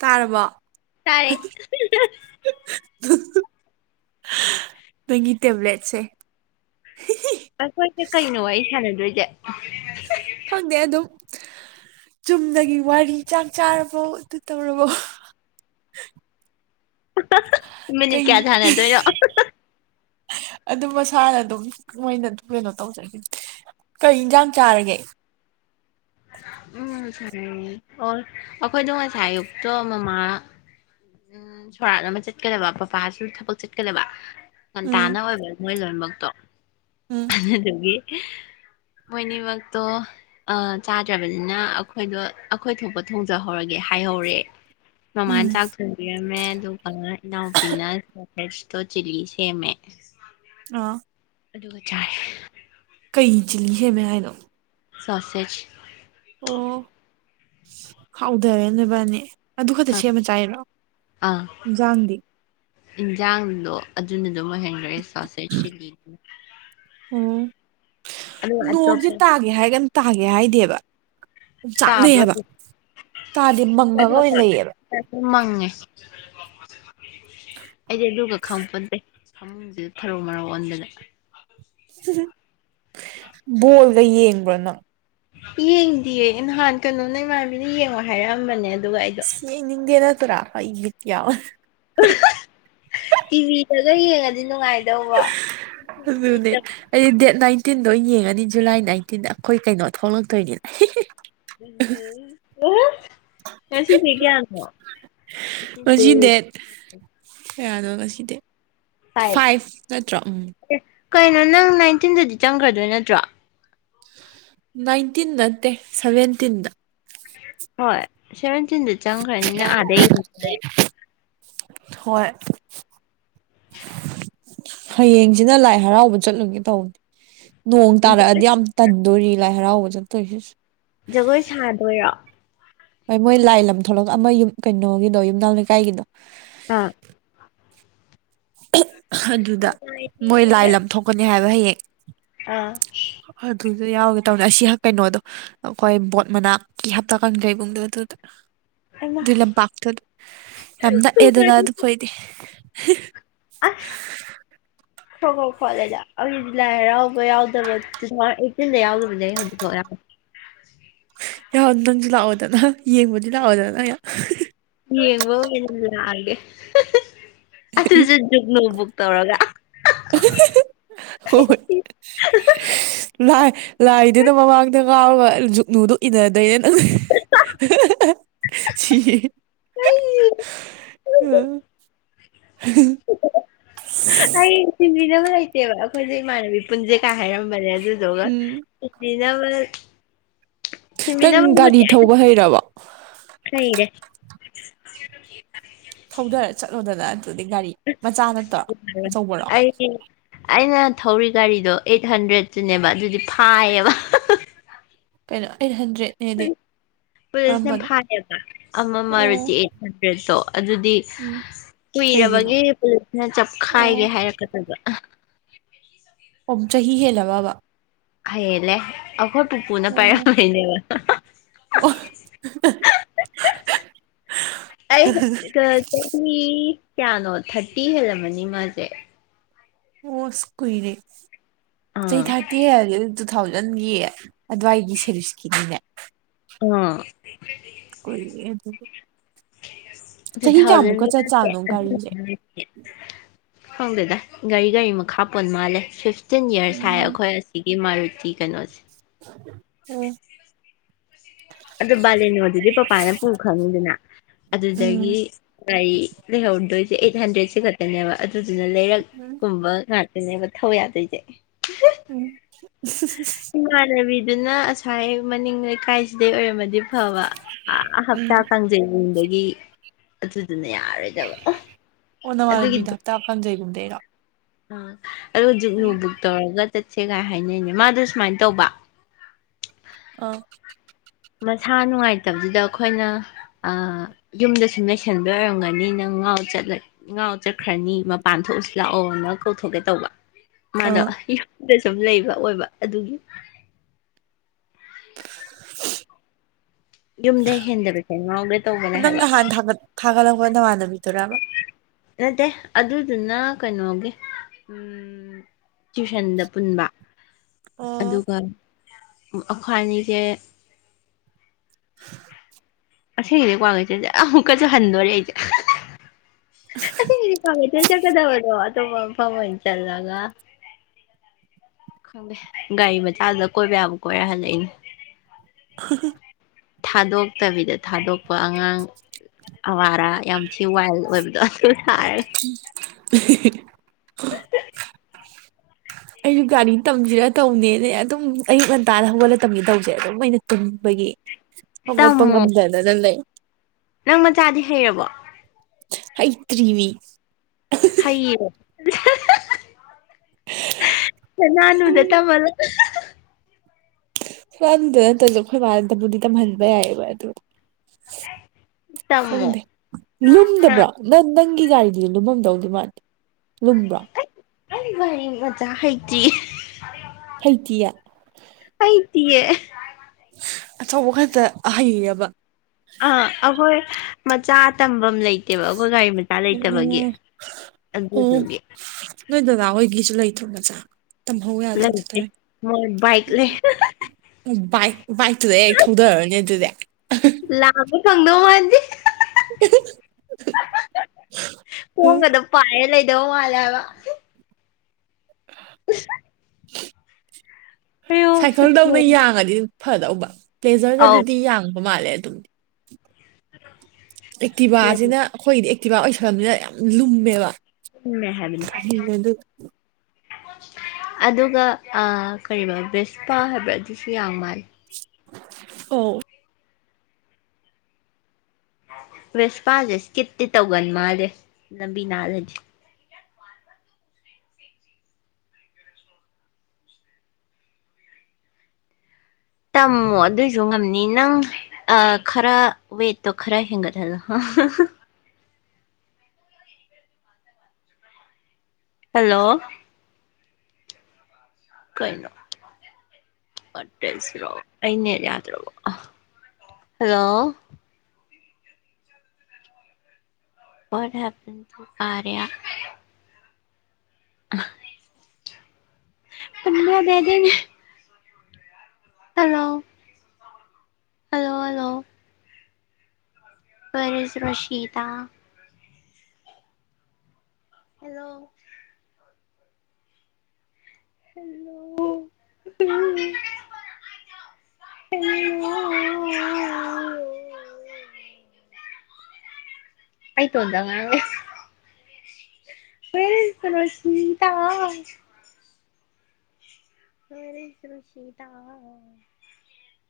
ꯇꯥꯔꯕꯣ ꯇꯥꯔꯦ ꯅꯪꯒꯤ ꯇꯦꯕ꯭ꯂꯦꯠꯁꯦ ꯑꯈꯣꯏꯁꯦ ꯀꯩꯅꯣ ꯋꯥꯔꯤ ꯁꯥꯟꯅꯗꯣꯏꯁꯦ ꯈꯪꯗꯦ ꯑꯗꯨ ꯆꯨꯝꯅꯒꯤ ꯋꯥꯔꯤ ꯆꯥꯛ ꯆꯥꯔꯕꯣ ꯑꯗꯨ ꯇꯧꯔꯕꯣ ꯃꯤꯅꯤꯠ ꯀꯌꯥ ꯀꯩꯅꫭ ꯁꯥꯟꯅꯗꯣꯏꯅꯣ ꯑꯗꯨ ꯃꯁꯥꯅ ꯑꯗꯨꯝ ꯃꯣꯏꯅ ꯀꯩꯅꯣ ꯇꯧꯖꯔꯤꯅꯦ ꯀꯩ ꯏꯟꯖꯥꯡ ꯆꯥꯔꯒꯦ ꯎꯝ ꯑꯣ ꯑꯩꯈꯣꯏꯗ ꯉꯁꯥꯏꯑꯌꯨꯛꯇꯣ ꯃꯃꯥ ꯎꯝ ꯁꯣꯔꯥꯠ ꯑꯃ ꯆꯠꯀꯗꯕ ꯄꯄꯥꯁꯨ ꯊꯕꯛ ꯆꯠꯀꯗꯕ ꯎꯝ ꯉꯟꯇꯥꯅ ꯑꯣꯏꯕ ꯃꯣꯏ ꯂꯣꯏꯃꯛꯇꯣ ꯎꯝ ꯑꯗꯨꯗꯨꯒꯤ ꯃꯣꯏꯅꯤꯃꯛꯇꯣ ꯑ ꯆꯥꯗ꯭ꯔꯕꯅꯤꯅ ꯑꯩꯈꯣꯏꯗꯣ ꯑꯩꯈꯣꯏ ꯊꯣꯛꯄ ꯊꯣꯡꯖꯍꯧꯔꯒꯦ ꯍꯥꯏꯍꯧꯔꯦ ꯃꯃꯥꯅ ꯎꯝ ꯆꯥꯥꯛ ꯊꯣ ꯕꯤꯔꯝꯃꯦ ꯑꯗꯨꯒ ꯏꯅꯥꯎꯄꯤꯅ ꯁꯣꯚꯦꯁꯇꯣꯠ ꯆꯤꯂꯤ ꯁꯦꯝꯃꯦ ꯑ ꯑꯗꯨꯒ ꯆꯥꯏꯑꯦ ꯀꯩ ꯆꯤꯂꯤ ꯁꯦꯝꯃꯦ ꯍꯥꯏꯅꯣ ꯁꯥꯁꯦꯠꯁ ꯑꯣ ꯍꯥꯎꯗꯔꯦ ꯅꫭꯏꯕꯥꯏꯅꯤ ꯑꯗꯨ ꯈꯛꯇ ꯑ ꯁꯦꯝꯃ ꯆꯥꯏꯔꯣ ꯏꯟꯖꯥꯡꯗꯤ ꯏꯟꯁꯥꯡꯗꯣ ꯑꯗꯨꯅ ꯑꯗꯨꯝ ꯑꯣꯏꯍꯦꯟꯒꯔꯦ ꯁꯥꯁꯦꯠꯁ ꯆꯤꯂꯤ ꯑꯣ ꯑꯗꯨꯒ ꯅꯣꯡꯖꯦ ꯑꯇꯣꯞꯄ ꯇꯥꯒꯦ ꯍꯥꯏꯒꯟ ꯇꯥꯒꯦ ꯍꯥꯏꯗꯦꯕ ꯑꯣꯞꯆꯥꯛꯅꯩ ꯇꯥꯕ꯭ꯔꯣ ꯍꯥꯏꯕ ꯇꯥꯗꯦ ꯃꯪꯉꯒ ꯑꯣꯏꯅ ꯂꯩꯌꯦꯕ ꯁꯤꯗꯁꯨ ꯃꯪꯉꯦ ꯑꯩꯗꯤ ꯑꯗꯨꯒ ꯈꯪꯄꯣꯟꯇꯦ ꯐꯃꯨꯡꯖꯤꯗ ꯊꯔꯣ ꯃꯥꯔꯣ ꯑꯣꯟꯗꯅ ꯕꯣꯜꯒ ꯌꯦꯡꯕ꯭ꯔꯣ ꯅꯪ ꯌꯦꯡꯗꯤꯌꯦ ꯅꯍꯥꯟ ꯀꯩꯅꯣꯅ ꯏꯃꯥꯟꯅꯕꯤꯅ ꯌꯦꯡꯉꯣ ꯍꯥꯏꯔꯛꯑꯝꯕꯅꯦ ꯑꯗꯨꯒ ꯑꯩ ꯌꯦꯡꯅꯤꯡꯗꯦ ꯅꯠꯇ꯭ꯔꯥ ꯑꯩ ꯒꯤꯠ ꯌꯥꯎ ꯇꯤꯚꯤꯗꯒ ꯌꯦꯡꯉꯗꯤ ꯅꯨꯡꯉꯥꯏ ꯑꯗꯨꯅꯦ ꯑꯩꯗꯤ ꯗꯦꯠ ꯅꯥꯏꯟꯇꯤꯟꯗꯣ ꯑꯣꯏꯅ ꯌꯦꯡꯉꯅꯤ ꯖꯨꯂꯥꯏ ꯅꯥꯏꯟꯇꯤꯟꯗ ꯑꯩꯈꯣꯏ ꯀꯩꯅꯣ ꯊꯣꯛꯂꯛꯇꯣꯏꯅꯤ ꯉꯁꯤ ꯗꯦꯠ ꯀꯌꯥꯅꯣ ꯉꯁꯤ ꯗꯦꯠ ꯀꯌꯥꯅꯣ ꯉꯁꯤ ꯗꯦꯠ ꯐꯥꯏꯚ ꯅꯠꯇ꯭ꯔꯣ ꯎꯝ ꯑꯦ ꯀꯩꯅꯣ ꯅꯪ ꯅꯥꯏꯟꯇꯤꯟꯗꯗꯤ ꯆꯪꯒ꯭ꯔꯗꯣꯏ ꯅꯠꯇ꯭ꯔꯣ ꯅꯥꯏꯟꯇꯤꯟ ꯅꯠꯇꯦ ꯁꯚꯦꯟꯇꯤꯟꯗ ꯍꯣꯏ ꯁꯦꯚꯦꯟꯇꯤꯟꯗ ꯆꯪꯈ꯭ꯔꯅꯤꯅ ꯑꯥꯗꯩ ꯌꯦꯡ ꯍꯣꯏ [inaudible] ꯍꯌꯦꯡꯖꯤꯅ ꯂꯥꯏ ꯍꯔꯥꯎꯕ ꯆꯠꯂꯨꯒꯦ ꯇꯧꯅꯤ ꯅꯣꯡ ꯇꯥꯔꯛꯑꯗꯤ ꯌꯥꯝ ꯇꯟꯗꯣꯔꯤ ꯂꯥꯏ ꯍꯔꯥꯎꯕ ꯆꯠꯇꯣꯏꯁꯤꯁꯨ ꯖꯒꯣꯏ ꯁꯥꯗꯣꯏꯔꯣ ꯍꯣꯏ ꯃꯣꯏ ꯂꯥꯏ ꯂꯝ ꯊꯣꯛꯂꯛꯑꯒ ꯑꯃ ꯌꯨꯝ ꯀꯩꯅꯣꯒꯤꯗꯣ ꯌꯨꯝꯅꯥꯎ ꯂꯩꯀꯥꯏꯒꯤꯗꯣ ꯑ ꯑꯗꯨꯗ ꯁꯉꯥꯏꯗꯤ ꯃꯣꯏ ꯂꯥꯏ ꯂꯝ ꯊꯣꯛꯀꯅꯤ ꯍꯥꯏꯕ ꯍꯌꯦꯡ ꯑꯥ ꯑꯗꯨꯗ ꯌꯥꯎꯒꯦ ꯇꯧꯅꯦ ꯑꯁꯤ ꯍꯛ ꯀꯩꯅꯣꯗꯣ ꯑꯩꯈꯣꯏ ꯕꯣꯠ ꯃꯅꯥꯛꯀꯤ ꯍꯞꯇꯥ ꯀꯥꯡꯖꯩꯕꯨꯡꯗꯣ ꯑꯗꯨꯗ ꯍꯩꯃꯥ ꯑꯗꯨꯏ ꯂꯝꯄꯥꯛꯇꯨꯗ ꯌꯥꯝ ꯅꯛꯑꯦꯗꯅ ꯁꯉꯥꯏ ꯑꯗꯨ ꯈꯣꯏꯗꯤ ꯑꯁ ꯈ꯭ꯔꯣ ꯈ꯭ꯔꯣ ꯈꯣꯠꯂꯦꯗ ꯑꯩꯒꯤꯗꯤ ꯂꯥꯏ ꯍꯔꯥꯎꯕ ꯌꯥꯎꯗꯕ ꯇꯨꯊꯥꯎꯖꯟ ꯑꯩꯠꯇꯤꯟꯗ ꯌꯥꯎꯗꯕꯅꯦ ꯍꯧꯖꯤꯛꯐꯥꯎ ꯌꯥꯎ ꯅꯪꯖꯨ ꯂꯥꯛꯑꯣꯗꯅ ꯌꯦꯡꯕꯗꯤ ꯂꯥꯛꯑꯣꯗꯅ ꯌꯦꯡꯕ ꯑꯣꯏꯅ ꯂꯥꯛꯑꯒꯦ ꯑꯗꯨꯖꯨ ꯖꯨꯒꯨꯅꯨꯛ ꯕꯨꯛ ꯇꯧꯔꯒ ꯍꯣꯏ ꯂꯥꯏ ꯂꯥꯏꯗꯨꯅ ꯃꯃꯥꯡꯗ ꯉꯥꯎꯔꯒ ꯖꯨꯛꯅꯨꯗꯨ ꯏꯟꯅꯗꯣꯏꯅꯦ ꯅꯪ ꯁꯤꯑꯦ [unintelligible] ꯑꯩ ꯊꯤꯟꯕꯤꯅꯕ ꯂꯩꯇꯦꯕ ꯑꯩꯈꯣꯏꯖꯦ ꯏꯃꯥꯟꯅꯕꯤ ꯄꯨꯟꯖꯦ ꯀꯥꯏ ꯍꯥꯏꯔꯝꯕꯅꯦ ꯑꯗꯨꯗꯨꯒ ꯎꯄꯤꯅꯕꯅ ꯇꯟ ꯒꯥꯔꯤ ꯊꯧꯕ ꯍꯩꯔꯕꯣ ꯈꯩꯔꯦ ꯊꯧꯗꯔ ꯆꯠꯂꯣꯗꯅ ꯑꯗꯨꯗꯤ ꯒꯥꯔꯤ ꯃꯆꯥ ꯅꯠꯇ꯭ꯔꯣ ꯌꯥꯔꯣꯏ ꯑꯆꯧꯕꯔꯣ ꯑꯩ ꯑꯩꯅ ꯊꯧꯔꯤ ꯒꯥꯔꯤꯗꯣ ꯑꯩꯠ ꯍꯟꯗ꯭ꯔꯦꯟꯠꯇꯨꯅꯦꯕ ꯑꯗꯨꯗꯤ ꯐꯥꯏꯌꯦꯕ ꯀꯩꯅꯣ ꯑꯩꯠ ꯍꯟꯗ꯭ꯔꯦꯟꯠꯅꯦꯗꯤ ꯄꯨꯂꯤꯁꯅ ꯐꯥꯏꯌꯦꯕ ꯑꯃ ꯑꯣ ꯃꯥꯨꯇꯤ ꯑꯩꯠ ꯍꯟꯗ꯭ꯔꯦꯠꯇꯣ ꯑꯗꯨꯗꯤ ꯎꯝ ꯀꯩꯒꯤꯅꯣ ꯀꯨꯏꯔꯕꯒꯤ ꯄꯨꯂꯤꯁꯅ ꯑꯣ ꯆꯞꯈꯥꯏꯒꯦ ꯍꯥꯏꯔꯛꯀꯗꯕ ꯑꯣꯞ ꯆꯍꯤ ꯍꯦꯜꯂꯕꯕ ꯍꯩꯌꯦꯜꯂꯦ ꯑꯩꯈꯣꯏ ꯄꯨꯄꯨꯅ ꯑꯣ ꯄꯥꯏꯔꯝꯕꯩꯅꯦꯕꯥ ꯑꯣ ꯑꯩ ꯑ ꯆꯍꯤ ꯀꯌꯥꯅꯣ ꯊꯥꯔꯇꯤ ꯍꯦꯜꯂꯝꯃꯅꯤ ꯃꯥꯁꯦ ꯑꯣ ꯏꯁ ꯀꯨꯏꯔꯦ ꯆꯍꯤ ꯑꯥ ꯊꯥꯔꯇꯤ ꯍꯦꯜꯂꯦ ꯇꯨ ꯊꯥꯎꯖꯟꯒꯤ ꯑꯗꯨꯋꯥꯏꯒꯤ ꯁꯦꯔꯤꯁꯀꯤꯅꯤꯅꯦ ꯑꯝ ꯀꯨꯏꯔꯦ ꯑꯗꯨ ꯆꯍꯤ ꯊꯥꯎꯖꯟ ꯀꯌꯥꯃꯨꯛꯀ [inaudible] ꯆꯠꯆꯥꯥꯅꯣ ꯒꯥꯔꯤꯁꯦ ꯍꯪꯗꯦꯗ ꯒꯥꯔꯤ ꯒꯥꯔꯤ ꯃꯈꯥ ꯄꯣꯟ ꯃꯥꯜꯂꯦ ꯁꯐ ꯇꯤꯟ ꯌꯔꯁ ꯍꯥꯏ ꯎꯝ ꯑꯩꯈꯣꯏ ꯑꯁꯤꯒꯤ ꯃꯔꯨꯇꯤ ꯀꯩꯅꯣꯁꯦ ꯑꯣ ꯑꯗꯨ ꯕꯥꯂꯦꯅꯣꯗꯨꯗꯤ ꯄꯄꯥꯅ ꯄꯨ ꯈꯪꯉꯤꯗꯅ ꯑꯗꯨꯗꯒꯤ ꯎꯝ ꯒꯥꯔꯤ ꯂꯩꯍꯧꯗꯣꯏꯁꯦ ꯑꯩꯠ ꯍꯟꯗ꯭ꯔꯦꯠꯁ ꯈꯛꯇꯅꯦꯕ ꯑꯗꯨꯗꯨꯅ ꯂꯩꯔꯛ ꯑꯝ ꯑꯗꯨꯝꯕ ꯉꯥꯛꯇꯅꯦꯕ ꯊꯊꯧ ꯌꯥꯗꯣꯏꯁꯦ ꯎꯝ ꯏꯃꯥꯟꯅꯕꯤꯗꯨꯅ ꯉꯁꯥꯏ ꯃꯅꯤꯡ ꯂꯩꯀꯥꯏꯁꯤꯗꯩ ꯑꯣꯏꯔꯝꯃꯗꯤ ꯐꯕ ꯑ ꯎꯝ ꯍꯞꯇꯥ ꯀꯥꯡꯖꯩꯗꯒꯤ ꯑꯗꯨꯗꯨꯅ ꯌꯥꯔꯣꯏꯗꯕ ꯑꯣ ꯅꯃꯥꯟꯅꯕꯤꯗ ꯍꯞꯇꯥ ꯀꯥꯡꯖꯩꯒꯨꯝꯗꯩꯔꯣ ꯑ ꯑꯗꯣ ꯍꯧꯖꯤꯛꯅꯨ ꯕꯨꯛ ꯇꯧꯔꯒ ꯆꯠꯁꯦꯒꯥꯏ ꯍꯥꯏꯅꯩꯅꯦ ꯃꯥꯗꯣ ꯁꯨꯃꯥꯏꯅ ꯇꯧꯕ ꯑꯥ ꯃꯁꯥ ꯅꯨꯡꯉꯥꯏꯇꯕꯗꯨꯗ ꯑꯩꯈꯣꯏꯅ ꯑ ꯌꯨꯝꯗꯁꯨꯨꯝ ꯂꯩꯩꯁꯟꯕ ꯑꯣꯏꯔꯝꯒꯅꯤ ꯅꯪ ꯉꯥꯎ ꯆꯠꯂ ꯉꯥꯎ ꯆꯠꯈ꯭ꯔꯅꯤ ꯃꯄꯥꯟ ꯊꯣꯛꯎꯁꯤ ꯂꯥꯛꯑꯣꯅ ꯀꯧꯊꯣꯛꯀꯦ ꯇꯧꯕ ꯃꯥꯗꯣ ꯑꯥ ꯌꯨꯝꯗ ꯁꯨꯝ ꯂꯩꯕ ꯑꯣꯏꯕ ꯑꯗꯨꯒꯤ ꯌꯨꯝꯗꯩ ꯍꯦꯟꯗꯕꯁꯦ ꯉꯔꯥꯎꯒꯦ ꯇꯧꯕꯅꯦ ꯅꯪ ꯍꯥꯏꯕ ꯅꯍꯥꯟ ꯊꯥꯒꯠ ꯊꯥꯒꯠꯂꯛꯄ ꯅ ꯋꯥꯥꯟꯅꯕꯤꯗꯣꯏꯣꯔꯕ ꯅꯠꯇꯦ ꯑꯗꯨꯗꯨꯅ ꯀꯩꯅꯣꯒꯤ ꯎ ꯇ꯭ꯋꯨꯏꯁꯟꯗ ꯄꯨꯟꯕ ꯑꯣ ꯑꯗꯨꯒ ꯑꯈ꯭ꯋꯥꯏꯅꯤꯁꯦ [inaudible] ꯑꯁꯤꯒꯤꯗꯤ ꯀ꯭ꯋꯥ ꯀꯩꯊꯦꯟꯖꯦ ꯑꯃꯨꯛꯀꯁꯨ ꯍꯟꯗꯣꯔꯦ ꯑꯩꯖꯦ ꯑꯁꯤꯒꯤꯗꯤ ꯀ꯭ꯋꯥ ꯀꯩꯊꯦꯟ ꯆꯠꯀꯗꯕꯗꯣ ꯑꯇꯣꯞꯄ ꯃꯐꯝ ꯑꯣꯏꯅ ꯆꯜꯂꯒ ꯈꯪꯗꯦ ꯒꯥꯔꯤ ꯃꯆꯥꯗꯨꯗ ꯀꯣꯏꯕ ꯌꯥꯕ ꯀꯣꯏꯔꯦ ꯍꯜꯂꯛꯏꯅꯦ [inaudible] ꯊꯥꯗꯣꯛꯇꯕꯤꯗ ꯊꯥꯗꯣꯛꯄ ꯑꯉꯥꯡ ꯑꯋꯥꯔꯥ ꯌꯥꯝ ꯊꯤ ꯋꯥꯏꯜ ꯑꯣꯏꯕꯗꯣ ꯑꯗꯨ ꯁꯥꯔ [unintelligible] ꯑꯩꯖꯨ ꯒꯥꯔꯤ ꯇꯝꯖꯤꯔꯥ ꯇꯧꯅꯦꯅꯦ ꯑꯗꯨꯝ ꯑꯌꯨꯛ ꯉꯟꯇꯥꯗ ꯍꯧꯒꯠꯂ ꯇꯝꯒꯦ ꯇꯧꯕꯖꯦ ꯑꯗꯨꯝ ꯑꯩꯅ ꯇꯨꯝꯕꯒꯤ ꯍꯧꯒꯠꯄꯥ ꯇꯝꯃꯣ ꯉꯝꯗꯅꯥ ꯂꯩ ꯅꯪ ꯃꯆꯥꯗꯤ ꯍꯩꯔꯕꯣ ꯍꯩꯇ꯭ꯔꯤꯃꯤ ꯍꯩꯌꯦ ꯅꯥꯅꯨꯗ ꯇꯝꯃꯂꯣ ꯁꯝꯗ ꯅꯠꯇ꯭ꯔꯁꯨ ꯑꯩꯈꯣꯏ ꯃꯜꯗꯕꯨꯗꯤ ꯇꯝꯍꯟꯕ ꯌꯥꯏꯑꯕ ꯑꯗꯨ ꯇꯝꯃꯣ ꯈꯪꯗꯦ ꯂꯨꯝꯗꯕ꯭ꯔꯥ ꯅꯪ ꯅꯪꯒꯤ ꯒꯥꯔꯤꯗꯨꯁꯨ ꯂꯨꯝꯃꯝꯗꯧꯗꯤ ꯃꯥꯗꯤꯦ ꯂꯨꯝꯕ꯭ꯔꯣ ꯍꯩ ꯑꯩ ꯒꯥꯔꯤ ꯃꯆꯥ ꯍꯩꯇ꯭ꯔꯤ ꯍꯩꯇꯤꯌꯦ ꯍꯩꯇꯤꯌꯦ ꯑꯆꯧꯕ ꯈꯛꯇ ꯍꯩ ꯑꯕ ꯑꯥ ꯑꯩꯈꯣꯏ ꯃꯆꯥ ꯇꯝꯕꯝ ꯂꯩ ꯇꯦꯕ ꯑꯩꯈꯣꯏ ꯒꯥꯔꯤ ꯃꯆꯥ ꯂꯩꯇꯕꯒꯤ ꯎꯝ ꯑꯣ ꯑꯗꯨꯗꯨꯒꯤ ꯅꯣꯏ ꯗꯗꯥ ꯍꯣꯏꯒꯤꯁꯨ ꯂꯩꯇꯔꯣ ꯃꯆꯥ ꯇꯝꯍꯧ ꯌꯥꯗ꯭ꯔꯗꯤ ꯂꯩꯇꯦ ꯇꯧꯋꯤ ꯃꯣꯏ ꯕꯥꯏꯛ ꯂꯩ ꯕꯥꯏꯛ ꯕꯥꯏꯛꯇꯨꯗ ꯍꯦꯛ ꯊꯧꯗꯔꯣꯅꯦ ꯑꯗꯨꯗꯤ ꯂꯥꯝꯕ ꯐꯪꯗꯧ ꯃꯥꯟꯗꯦ [unintelligible] ꯈꯣꯡꯒꯗꯣ ꯄꯥꯏꯔ ꯂꯩꯗꯧ ꯃꯥꯜꯂꯦ ꯍꯥꯏꯕ [unintelligible] ꯑꯌꯣ ꯁꯥꯏꯀꯜꯗꯧꯅ ꯈꯨꯊꯨꯝ ꯌꯥꯡꯉꯗꯤ ꯐꯗꯧꯕ ꯑꯧ ꯄ꯭ꯂꯦꯖꯔꯒꯗꯨꯗꯤ ꯌꯥꯡꯕ ꯃꯥꯜꯂꯦ ꯑꯗꯨꯝ ꯑꯦꯛꯇꯤꯕꯥꯖꯤꯅ ꯑꯩꯈꯣꯏꯗꯤ ꯑꯦꯛꯇꯤꯕꯥ ꯑꯣꯏꯁꯜꯂꯕꯅꯤꯅ ꯌꯥꯝ ꯂꯨꯝꯃꯦꯕ ꯂꯨꯝꯃꯦ ꯍꯥꯏꯕꯅꯤ ꯀꯥꯏ ꯑꯗꯨ ꯑꯗꯨꯒ ꯑ ꯀꯔꯤꯕ ꯕꯦꯁꯄꯥ ꯍꯥꯏꯕ꯭ꯔꯥ ꯑꯗꯨꯁꯨ ꯌꯥꯡ ꯃꯥꯜꯂꯦ ꯑꯣ ꯕꯦꯁꯄꯥꯖꯦ ꯏꯁꯀꯤꯞꯇꯤ ꯇꯧꯒꯟ ꯃꯥꯜꯂꯦ ꯂꯝꯕꯤ ꯅꯥꯜꯂꯗꯤ ꯇꯝꯃꯣ ꯑꯗꯨꯏꯖꯨ ꯉꯝꯅꯤ ꯅꯪ ꯑ ꯈꯔ ꯋꯦꯠꯇꯣ ꯈꯔ ꯍꯦꯟꯒꯠꯍꯜꯂꯣ ꯍꯜꯂꯣ ꯀꯩꯅꯣ [unintelligible] ꯑꯩ ꯅꯦꯠ ꯌꯥꯗ꯭ꯔꯕꯣ ꯍꯜꯂꯣ ꯋꯥꯠ ꯍꯦꯄꯟ [unintelligible] [unintelligible] ꯇꯨꯝꯕ ꯌꯥꯗꯦ ꯍꯥꯏꯗꯥꯏꯅꯦ ꯍꯜꯂꯣ ꯍꯜꯂꯣ ꯍꯜꯂꯣ ꯈꯣꯏ ꯑꯅꯤꯁꯤꯔꯣ ꯁꯤꯗꯥ ꯍꯦꯜꯂꯣ ꯍꯜꯂꯣ ꯑꯩ ꯏꯇꯣꯟꯇ ꯉꯥꯡ ꯂꯩ ꯋꯥꯏꯌꯔ ꯏꯁ ꯀꯩꯅꯣ ꯁꯨꯅꯤꯟꯇꯥ [unintelligible]